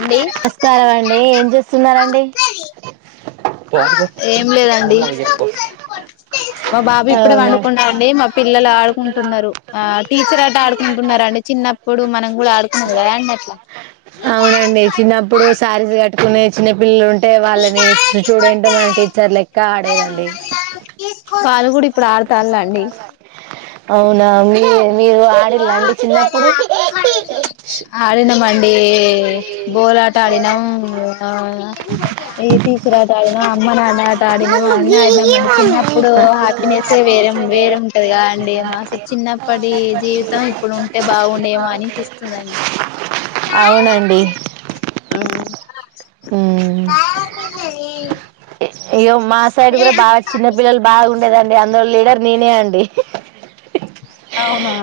అండి నమస్కారం అండి ఏం చేస్తున్నారండి ఏం లేదండి మా బాబు ఇప్పుడే అవునా పండుకున్నాడు అండి మా పిల్లలు ఆడుకుంటున్నారు ఆ టీచర్ ఆట ఆడుకుంటున్నరండి చిన్నప్పుడు మనం కూడా ఆడుకున్నాం కదాండి అట్లా అవునండి చిన్నప్పుడు శారీస్ కట్టు నే చిన్న పల్లలు ఉం ఉంటే వాళ్ళని స్టూడెంట్ మన టీచర్ లెక్క ఇంకా ఆడేదండి వాళ్ళు కూడా ఇప్పుడు ఆడుతాందా అండి అవునా అండి మీరు ఆడిళ్ళండి చిన్నప్పుడు కోలాట ఆడినాం ఈ టీచర్ ఆట ఆడినాం అమ్మ నాన్న ఆట ఆడినం అన్ని ఆడినాం అండి చిన్నప్పుడు హ్యాపీనెస్ ఏ వేరే వేరుంటది గా అండి మాసు చిన్నప్పటి జీవి త్తం ఇప్పుడు ఉంటే బాగుండేమో అనిపిస్తది అండి అవునండి ఆ ఉమ్ ఇగో మా సైడ్ కూడా బాగా చిన్న పిల్లలు బాగుండేదండి అందులో లీడర్ నేనే అండి అవునా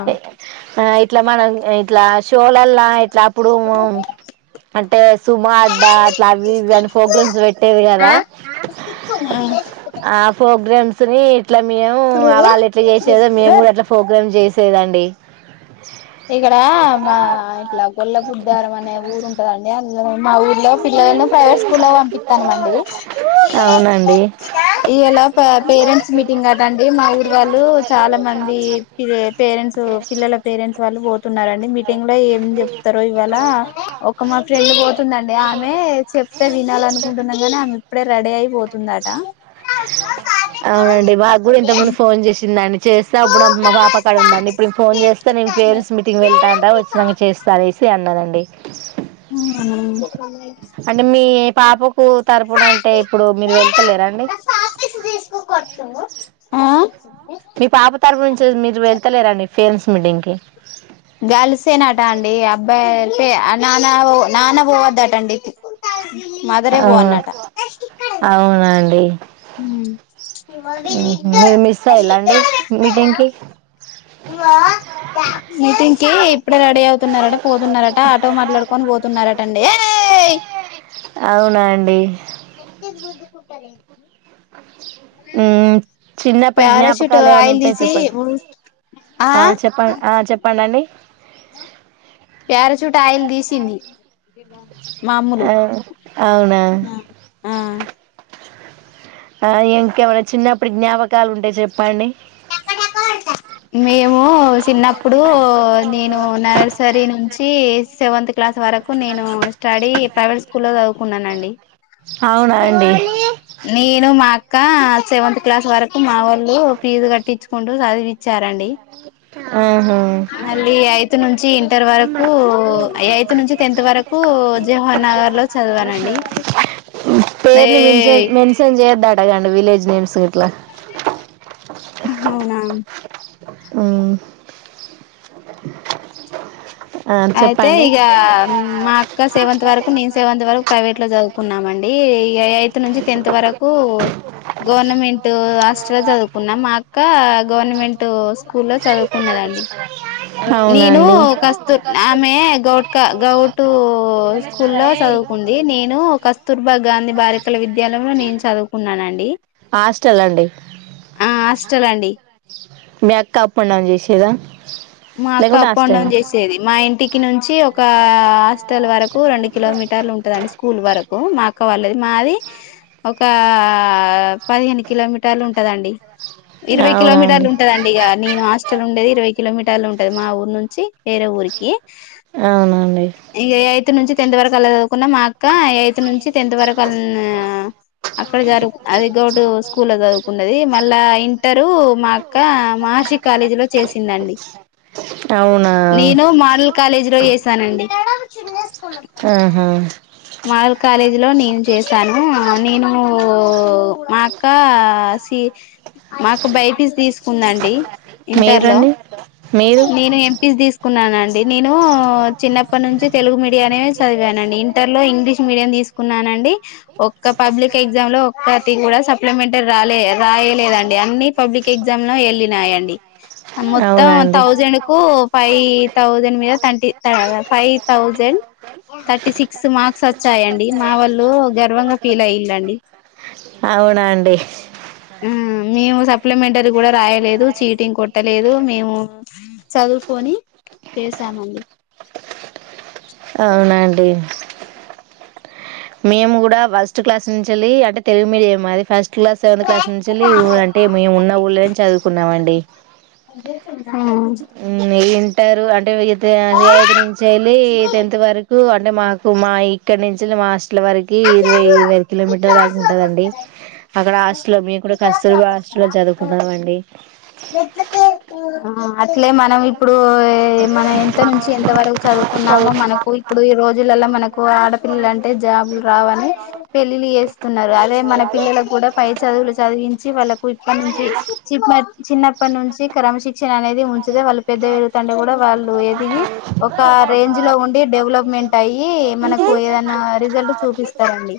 ఇట్లా మన ఇట్లా షోలల్లా ఇట్లా ప్పుడు వుమం అంటే సుమా అడ్డా అట్లా అవి ఇవి అన్న ఫోగ్రామ్స్ పెట్టేది కదా ఆ ఫో జల్స్ ని ఇట్లా మేము వాళ్ళు ఎట్లా చేసేదో మేము ఆ కూడా అట్లా ప్రోగ్రామ్ చేస్ [unintelligible] దండి ఇక్కడ మా ఇట్లా గొల్లపుద్దారం అనే ఊరుంటదండి యార్ నిలబడ్ మా ఊర్లో పిల్లలను ప్రైవేట్ స్కూల్లో పంపిత్తానమండి అవునండి ఇయ్యేలా పేరెంట్స్ మీటింగ్ కదండి మా ఊర్ వాళ్ళు చాలా మంది పేరెంట్స్ పిల్లల పేరెంట్స్ ళ్ళు పోతున్నారని మీటింగ్ ల ఏం చెప్తారో ఇవాళ ఒక మా ఫ్రెండ్ పోతున్ ఆమె చెప్తే వినాలనుకుంటున్నా కాని ఆమె ఇప్పుడే రెడీ అయిపోతుందట అవునండి మాకు కూడా ఇంత ముందు ఫోన్ చేసిందండి చేస్తే ఇప్పుడు మా పాపక్కడ ఉందండి ఇప్పుడు నను ఫోన్ చేస్తే నేను పేరెంట్స్ మీటింగ్కి వెళ్తాండా వచ్చినాక చేస్తా అనేసి అన్నదండి అ [unintelligible] [unintelligible] టీ పాపు టు తరపున అంటే ఇప్పుడు మీరు వెళ్తేలేరండి ఆ మీ పాప తరపు నుంచి మీరు వెళ్ క్కలేరండి పేరెంట్స్ మీటింగ్కి గర్ల్సేనట అండి అబ్బాయి టే ఆ నానా నాన్న పోవద్దటండి మదరే ఔ పోవన్నట అవునండి మ్మ్ ఊహూ మీరు మిస్ అయ్యిల్లాండి మీటింగ్ కి మీటింగ్ కి ఇప్పుడే రెడీ అవుతున్నారట పోతున్నారట ఆటో మాట్లాడుకొని పోతున్నారటండి ఏయ్ అవునా అండి రస్తే రృద్దుకుంటారు ఊ చిన్నప్పటి పారాషూట్ జ్ఞాపకాలు ఏమైనా ఆయిల్ ఉంటే తీసి చెప్పండి. ఆ చెప్పండి ఆ చెప్పండండి. ప్యారాశుట్ ఆయిల్ తీసింది మాములు ఆ అవునా ఆ ఇంకేమైన చిన్నప్పుడు జ్ఞాపకాలు ఉంటే చెప్పండి. మేము చిన్నప్పుడూ నేను నర్సరీ నుంచీ సెవన్త్కి క్లాస్ వరకు నేను స్టడీ ప్రైవేట్ స్కూల్లో చదువుకున్నాను అండి. ఓ అవునా అండి. ఇకా సెవెంత్ క్లాస్ వరకు మా వాళ్ళు ఫీజు కట్ కట్టిచ్చుకుంటూ చదివిచ్ విచ్చారండి ఆహా మళ్ళీ ఎయిథ్ నుంచి ఇంటర్ వరకూ ఎయిట్త్ నుంచి టెన్త్ వరకు జోహోర్ నగర్ లో చదివానండి. ఏయ్ అండ్గా విలేజ్ నెమ్స్ ఇట్లా అవునా అవును ఆ అయితే చెప్పండి ఇక మా అక్క సేవంత్ వరకు నేను సేవంత్ వరకు ప్రైవేట్ లో చదువుకు కున్నామండి ఎయిత్ నుంచి టెన్త్ వరకు గవర్నమెంట్ హాస్టల్లో చదువుకున్నాం. మా అక్క గవర్నమెంట్ స్కూల్లో చదువుకున్నదండి. అవునా నేనూ అండి కస్ ఆమె గౌట్క గౌటు స్కూల్ లో చదువుకుంది నేను కస్తూర్బా గాంధీ బాలికళ విద్యాలయంలో నేను చదువుకున్నానండి. హాస్టల్ అండి ఆస్ హాస్టలండి. మీ అక్క అప్అండ్డౌన్ చేసేదా మా అక్క లేకుంటే అప్ అండ్ హాస్టల్ నా డౌన్ చేసేది. మా ఇంటికి నుంచి ఒక ఒకా హాస్టల్ వరకు రెండు కిలోమీటర్ టర్లు ఉంటుదండి స్కూల్ వరకు మా అక్క వాళ్ళది మాది ఒకా పదిహేను కిలోమీటర్లు ఉంటదండి ఇరవై అవునా అండి కిలోమీటర్లు ఉంటదండి ఇక నేను హస్టల్ ఉండేది ఇరవై కిలో మీ టర్లు ఉంటాది మా ఊరు నుంచి వేరే ఊరికి అవునండి ఇగ అయ్ ఎయిథ్ నుంచి టెన్త్ వరకు అలా చదు వుకున్న మా అక్క ఎయిత్ నుంచి టెన్త్ వరకు అన్న అక్కడ జరుగు అది గౌట్ స్కూల్ల చదువుకున్నది. మల్ల ఇంటర్ మా అక్క మాహార్షి కాలేజీ లో చేసిందండి. అవునా నేను మోడల్ కాలేజీ లో చేసానండి ఆహా మాడల్ కాలేజ్ ఇందులో నేను చేశాను నేను మా అక్క సి మా అక్క బై పీ సీ తీసుకుందండి ఇంటర్ లో మీరండి మీరు నేను ఎం పీ సి తీసుకున్నానండి. నేను చిన్నప్పటి నుంచి తెలుగు మీడియా నే చదివానండి. ఇంటర్ లో ఇంగ్లీష్ మీడియం తీసుకున్నానండి. ఒక్క పబ్లిక్ ఎగ్జామ్ లో ఒక్కటి కూడా సప్లిమెంటరీ రాలే రాయలేదండి. అన్ని పబ్లిక్ ఎగ్జామ్ లో వెళ్ళినాయండి. మొత్తం అవునండి తౌసండ్ కు ఫైవ్ థౌజండ్ మీద థంటి five thousand thirty six marks వచ్చాయండి. మా వోళ్ళు గర్వంగా ఫీల్ అయిల్లు ఆండీ అవునా అండి ఉమ్ మేము సప్లిమెంటరీ కూడ రాయ్ లేదు చీటింగ్ కొట్టలేదు మేము చదువుకొని చేసామండి అవున అండి మేము కూడ వస్ట్ క్లాస్ నుంచెల్లి అంటే తెలుగు మీడియం మది ఫస్ట్ క్లాస్ సెవెంత్ క్లాస్ నుంచేల్లి అంటే మేము ఉన్న ఊళ్ళోనే చదువుకున్నామండి. ఆ హ్ ఇంటరు అంటే అయితే ఐదు నుంచేళ్ళి టెన్త్ వరకూ ఆట్ అంటే మాకు మా ఇక్కడ నుంచెల్లి మా హాస్టల్ వరకి ఇరవై ఇరవై ఐదు కిలోమీటర్లు దాకా ఉంటదండి. అక్కడ హాస్టలో మేము కూడ కస్తూర్బా హాస్టలొ చదువుకున్నాం అండి. [unintelligible] ఉ అట్లే మనం ఇ ప్పుడు మనం ఎంత నుంచి ఎంత వరకు చదువుకున్నామో మనకు ఇప్పుడు ఈ రోజులల్ల మనకు ఆడపిల్ల అంటే జాబ్లు రావని పెళ్ళిళ్ళు చేస్తున్నారు. అదే మన పిల్లలకు కూడా పై చదువులు చదివించి వాళ్ళకు ఇప్పటి నుంచి చిప్ మే చిన్నప్పటి నుంచి క్రమశిక్షణ అనేది ఉంచితే వాళ్ళ పెద్ద పెరుగు తండే కూడా వాళ్ళు ఎదిగి ఒక రేంజ్ లో ఉండి డెవలప్మెంట్ అయి మనకు ఏదైనా రిజల్ట్ చూపిస్తారండి.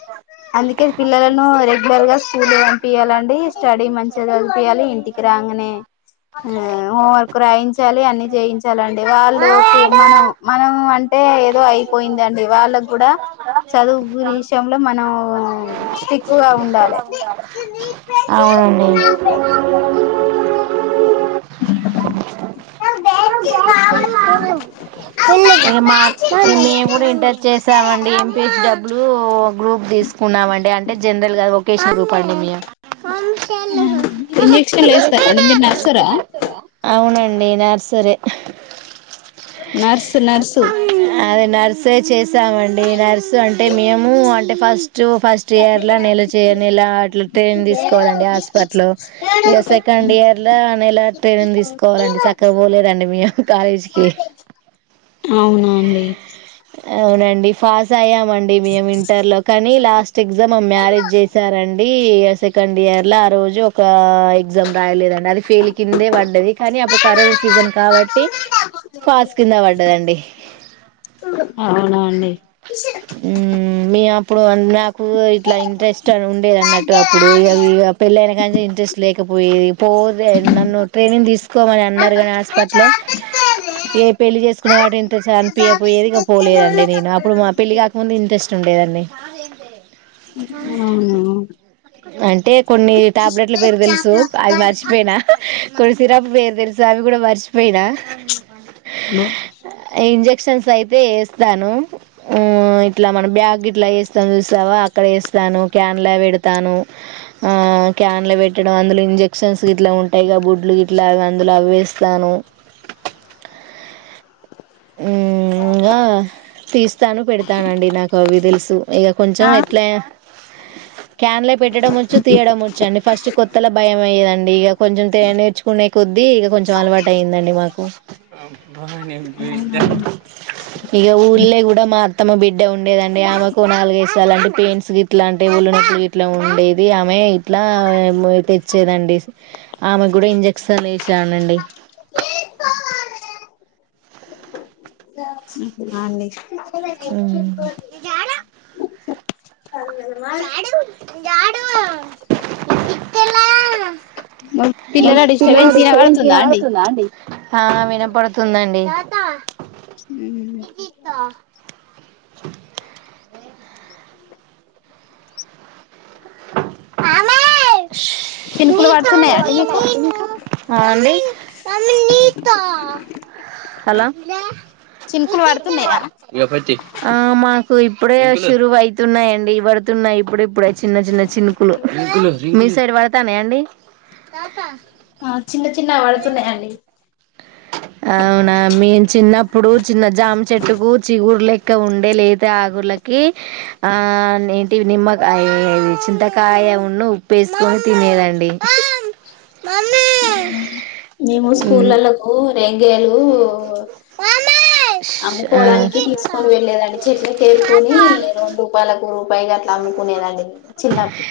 అందుకే పిల్లలను రెగ్యులర్ గా స్కూలు కు పంపియాలండి స్టడీ మంచి గా చదువుపీయాలి. ఇంటికి రాగానే హ్ హోంవర్క్ రాయించాలి అని జయించాలండి. వాళ్ళు కు మనం మనం అంటే ఏదో అయిపోయిందండి. వాళ్ళకు గూడ చదువు విషయంలో మనం స్టిక్ గా ఉండాలే అవునండి మేము కూడ ఇంటర్ చేసామండి ఎంపిసి బదులు ఒక గ్రూప్ తీసుకున్నామ అండి అ అంటే జనరల్ గా ఒకేషన్ గ్రూప్ అండి మీ ఇంజెక్షన్లు వేస్తారండి మీరు నర్సరా అవునండి నర్స్ [unintelligible] నర్స్ నర్సు తేచే స్తామండి నర్సు అంటే మేము అంటే ఫస్ట్ ఫస్ట్ ఇయర్ ల నేల చే అలా నేల ట్రైని తీసుకోవాలండి హాస్పిటల్ ఇ సెకండ్ ఇయర్ లో నెలా ట్రైని తీసుకోవాలండి చక్కగాపోలే రామండి మేం కాలేజకి అవునా అండి అవునండి ఫాస్ అయ్యా అండి మేము ఇంటర్ లో కానీ లాస్ట్ ఎగ్జామ్ ఆ మ్యారేజ్ చేశారండి సెకండ్ ఇయర్ లో రోజు ఒక ఎగ్జామ్ రాయలేదండి అది ఫెయిల్ కిందే పడది కాని అప్పుడు కరోనా సీజన్ కాబట్టి పాస్ కింద పడ్డదండి అవునా అండి మే అప్పుడు నాకు ఇట్లా ఇంట్రెస్ట్ ఉండేది అన్నట్టు అప్పుడు ఇ పెళ్ళైన కా నుంచి ఇంట్రెస్ట్ లేకపోయేది పో నన్ను ట్రైనింగ్ తీసుకోమని అన్నట్ హాస్పిట లో ఏ పెళ్లి చేసుకున్నా కాబట్టి ఇంట్రె అనిపియపోయేది పోలేదండి నేను అప్పుడు మా పెళ్ళి కాకముందు ఇంట్రెస్ట్ ఉండేదండి అంటే కొన్ని టాబ్లెట్ల పేరు తెలుసు అవి మర్చిపోయినా కొన్నీ సిరాపు పేరు తెల్సు అవి కూడా మర్చిపోయినా నో మోషన్స్ అయితే వేస్తాను మ్మ్ ఇట్లా మన బ్యాగ్ ఇట్లా వేస్తాం చూస్తావా అక్కడ వేస్తాను క్యాన్లే పెడతాను ఆ క్యాన్లే పెట్టడం అందులో ఇంజెక్షన్స్ ఇట్ల ఉంటాయి గా బొడ్లు ఇట్లగా అందులో అవేస్తాను మ్మ్ తీస్తాను పెడతానండి నాకు అవి తెలుసుా ఇక కొంచెం ఇట్లా క్యాన్లే పెట్టడం వచ్చు తీయడం వచ్చు అండి ఫస్ట్ కొత్తలో భయం అయ్యేదండి ఇక కొంచెం నేర్చుకునే కొద్దీ ఇక కొంచెం అలవాటు అయ్యిందండి మాకు అవునా [unintelligible] ఇక ఊర్లే కూడా మాత్ర ఉండేదండి ఆమెకు నాలుగయిదు సార్లు పెయింట్స్ ఇట్లా అంటే విల్లునొప్పుపు ఇట్లా ఉండేది ఆమె ఇట్లా తెచ్చేదండి ఆమె కూడా ఇంజక్షన్లు వేసానండి అండి ఎ ఇ ాడు డు పిల్లల డిస్టర్బెన్స్ వినబడుతుందా అండి ఆ వినపడుతుందండి. అ హలో చినుకులు పడుతున్నాయా అండి మీకు చినుకులు పడుతున్నాయా ఆ మాకు ఇప్పుడే షురువు అయితున్నాయ్ అండి. పడుతున్నాయ్ ఇప్పుడు ఇప్పుడే చిన్న చిన్న చినుకులు. మీసైడ్ పడ్ తానాయ అండీ. ఆ చిన్న చిన్నగ పడుతున్నాయండి. అవునా మేమ్ చిన్నప్పుడూ. చిన్న జామ్ చెట్టుకూ చిగుర్ లెక్క ఉండే లేత ఆకులకీ, ఆ నేంటి నిమ్మక ఆ చింతకాయ ఉన్నూ ఉప్పేసుకొని తినేదండి. మేము ఉమ్ స్కూల్లలో ఓ నే [unintelligible] లూ ష్, ఆ అమ్ముకోడానికి తీసుకొని వెళ్ళలేదండి. చెట్లకు ఏరుకొనీ రెండు రూపాయలకు, రూపాయి గట్ అమ్ముకునేదండి చిన్నప్పు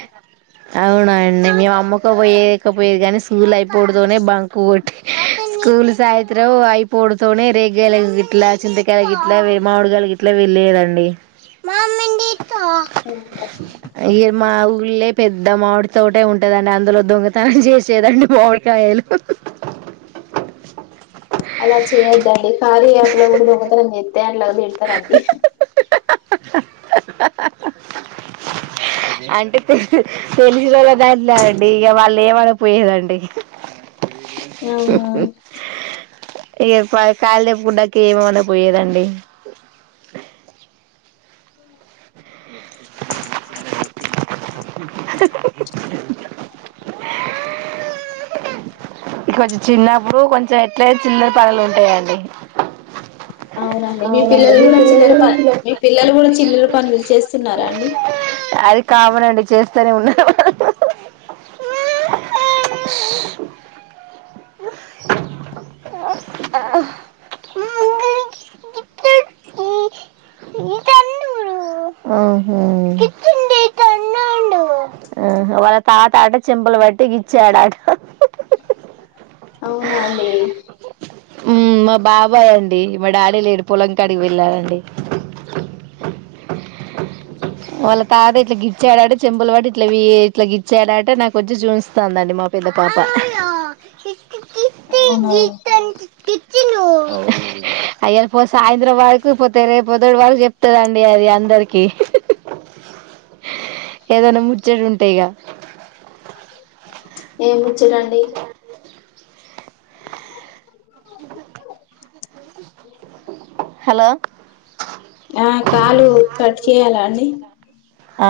అవునా అండి. మేము అమ్ముక పోయేకపొయేది కాని. స్కూల్ అయిపోవుడుతోనే బంక్ కొట్టి స్కూల్ సాయత్ర్రం అయిపోడుతోనే రేగగాయలు గిట్లా, చింతకాయలు గిట్లా, మామిడికాయలు గిట్లా వెళ్లేదండి. ఈ మా ఊళే పెద్ ద్ద మామిడి తోటే ఉంటదండి, అందులో దొంగతనం చేసేదండి మామిడికాయలు. అలా చేయొద్దండి కారీ యాప్ లో కూడా దొంగతనం చేత్తే అట్ల తిడతరండి. అంటే తె తెలిసినోళ్ళ దాంట్ల అండీ. ఇగ వాళ్ళు ఏమనక్ పోయేదండి. అవునా ఇగ కాళితెంపుడంక ఏమనక పోయేదండి. అ ఇక కొంచెం చిన్నప్పుడు కొంచెం ఎట్లయితే చిల్లర్ పనులు ఉంటాయండి. అవునండి. మీ పిల్లలు కూడా చిల్లర పన్ మీ పిల్లలు కూడా చిల్లర పనులు చేస్తున్నారా అండి. కామనండి చేస్తనే ఉన్నరు. ఆ ఆహా వాళ్ళ తాత అట చెంపలు పట్టి గిచ్చాడట. అవునా అండీ. ఉమ్ మా బాబాయ్ అండి. మా డాడీ లేడు పొలంకాడికి వెళ్ళారండి. వాళ్ళ తాత ఇట్ల గిచ్చాడట చెంపల్ పట్టి, ఇట్ల ఇట్ల గిట్చాడట నాక్ వచ్చి చూయిస్తాందండి మా పెద్ద పాప. అవునా అయ్య పో సాయంత్రం వరకు పోతే రేప్ పోదటి వరకు చెప్తదండి అది అందరికీ. ఏదన్న ముచ్చట వుంటే ఇగా. ఏమో చెయ్యరండి హలో ఆ కాలు కట్ చేయాలా అండి ఆ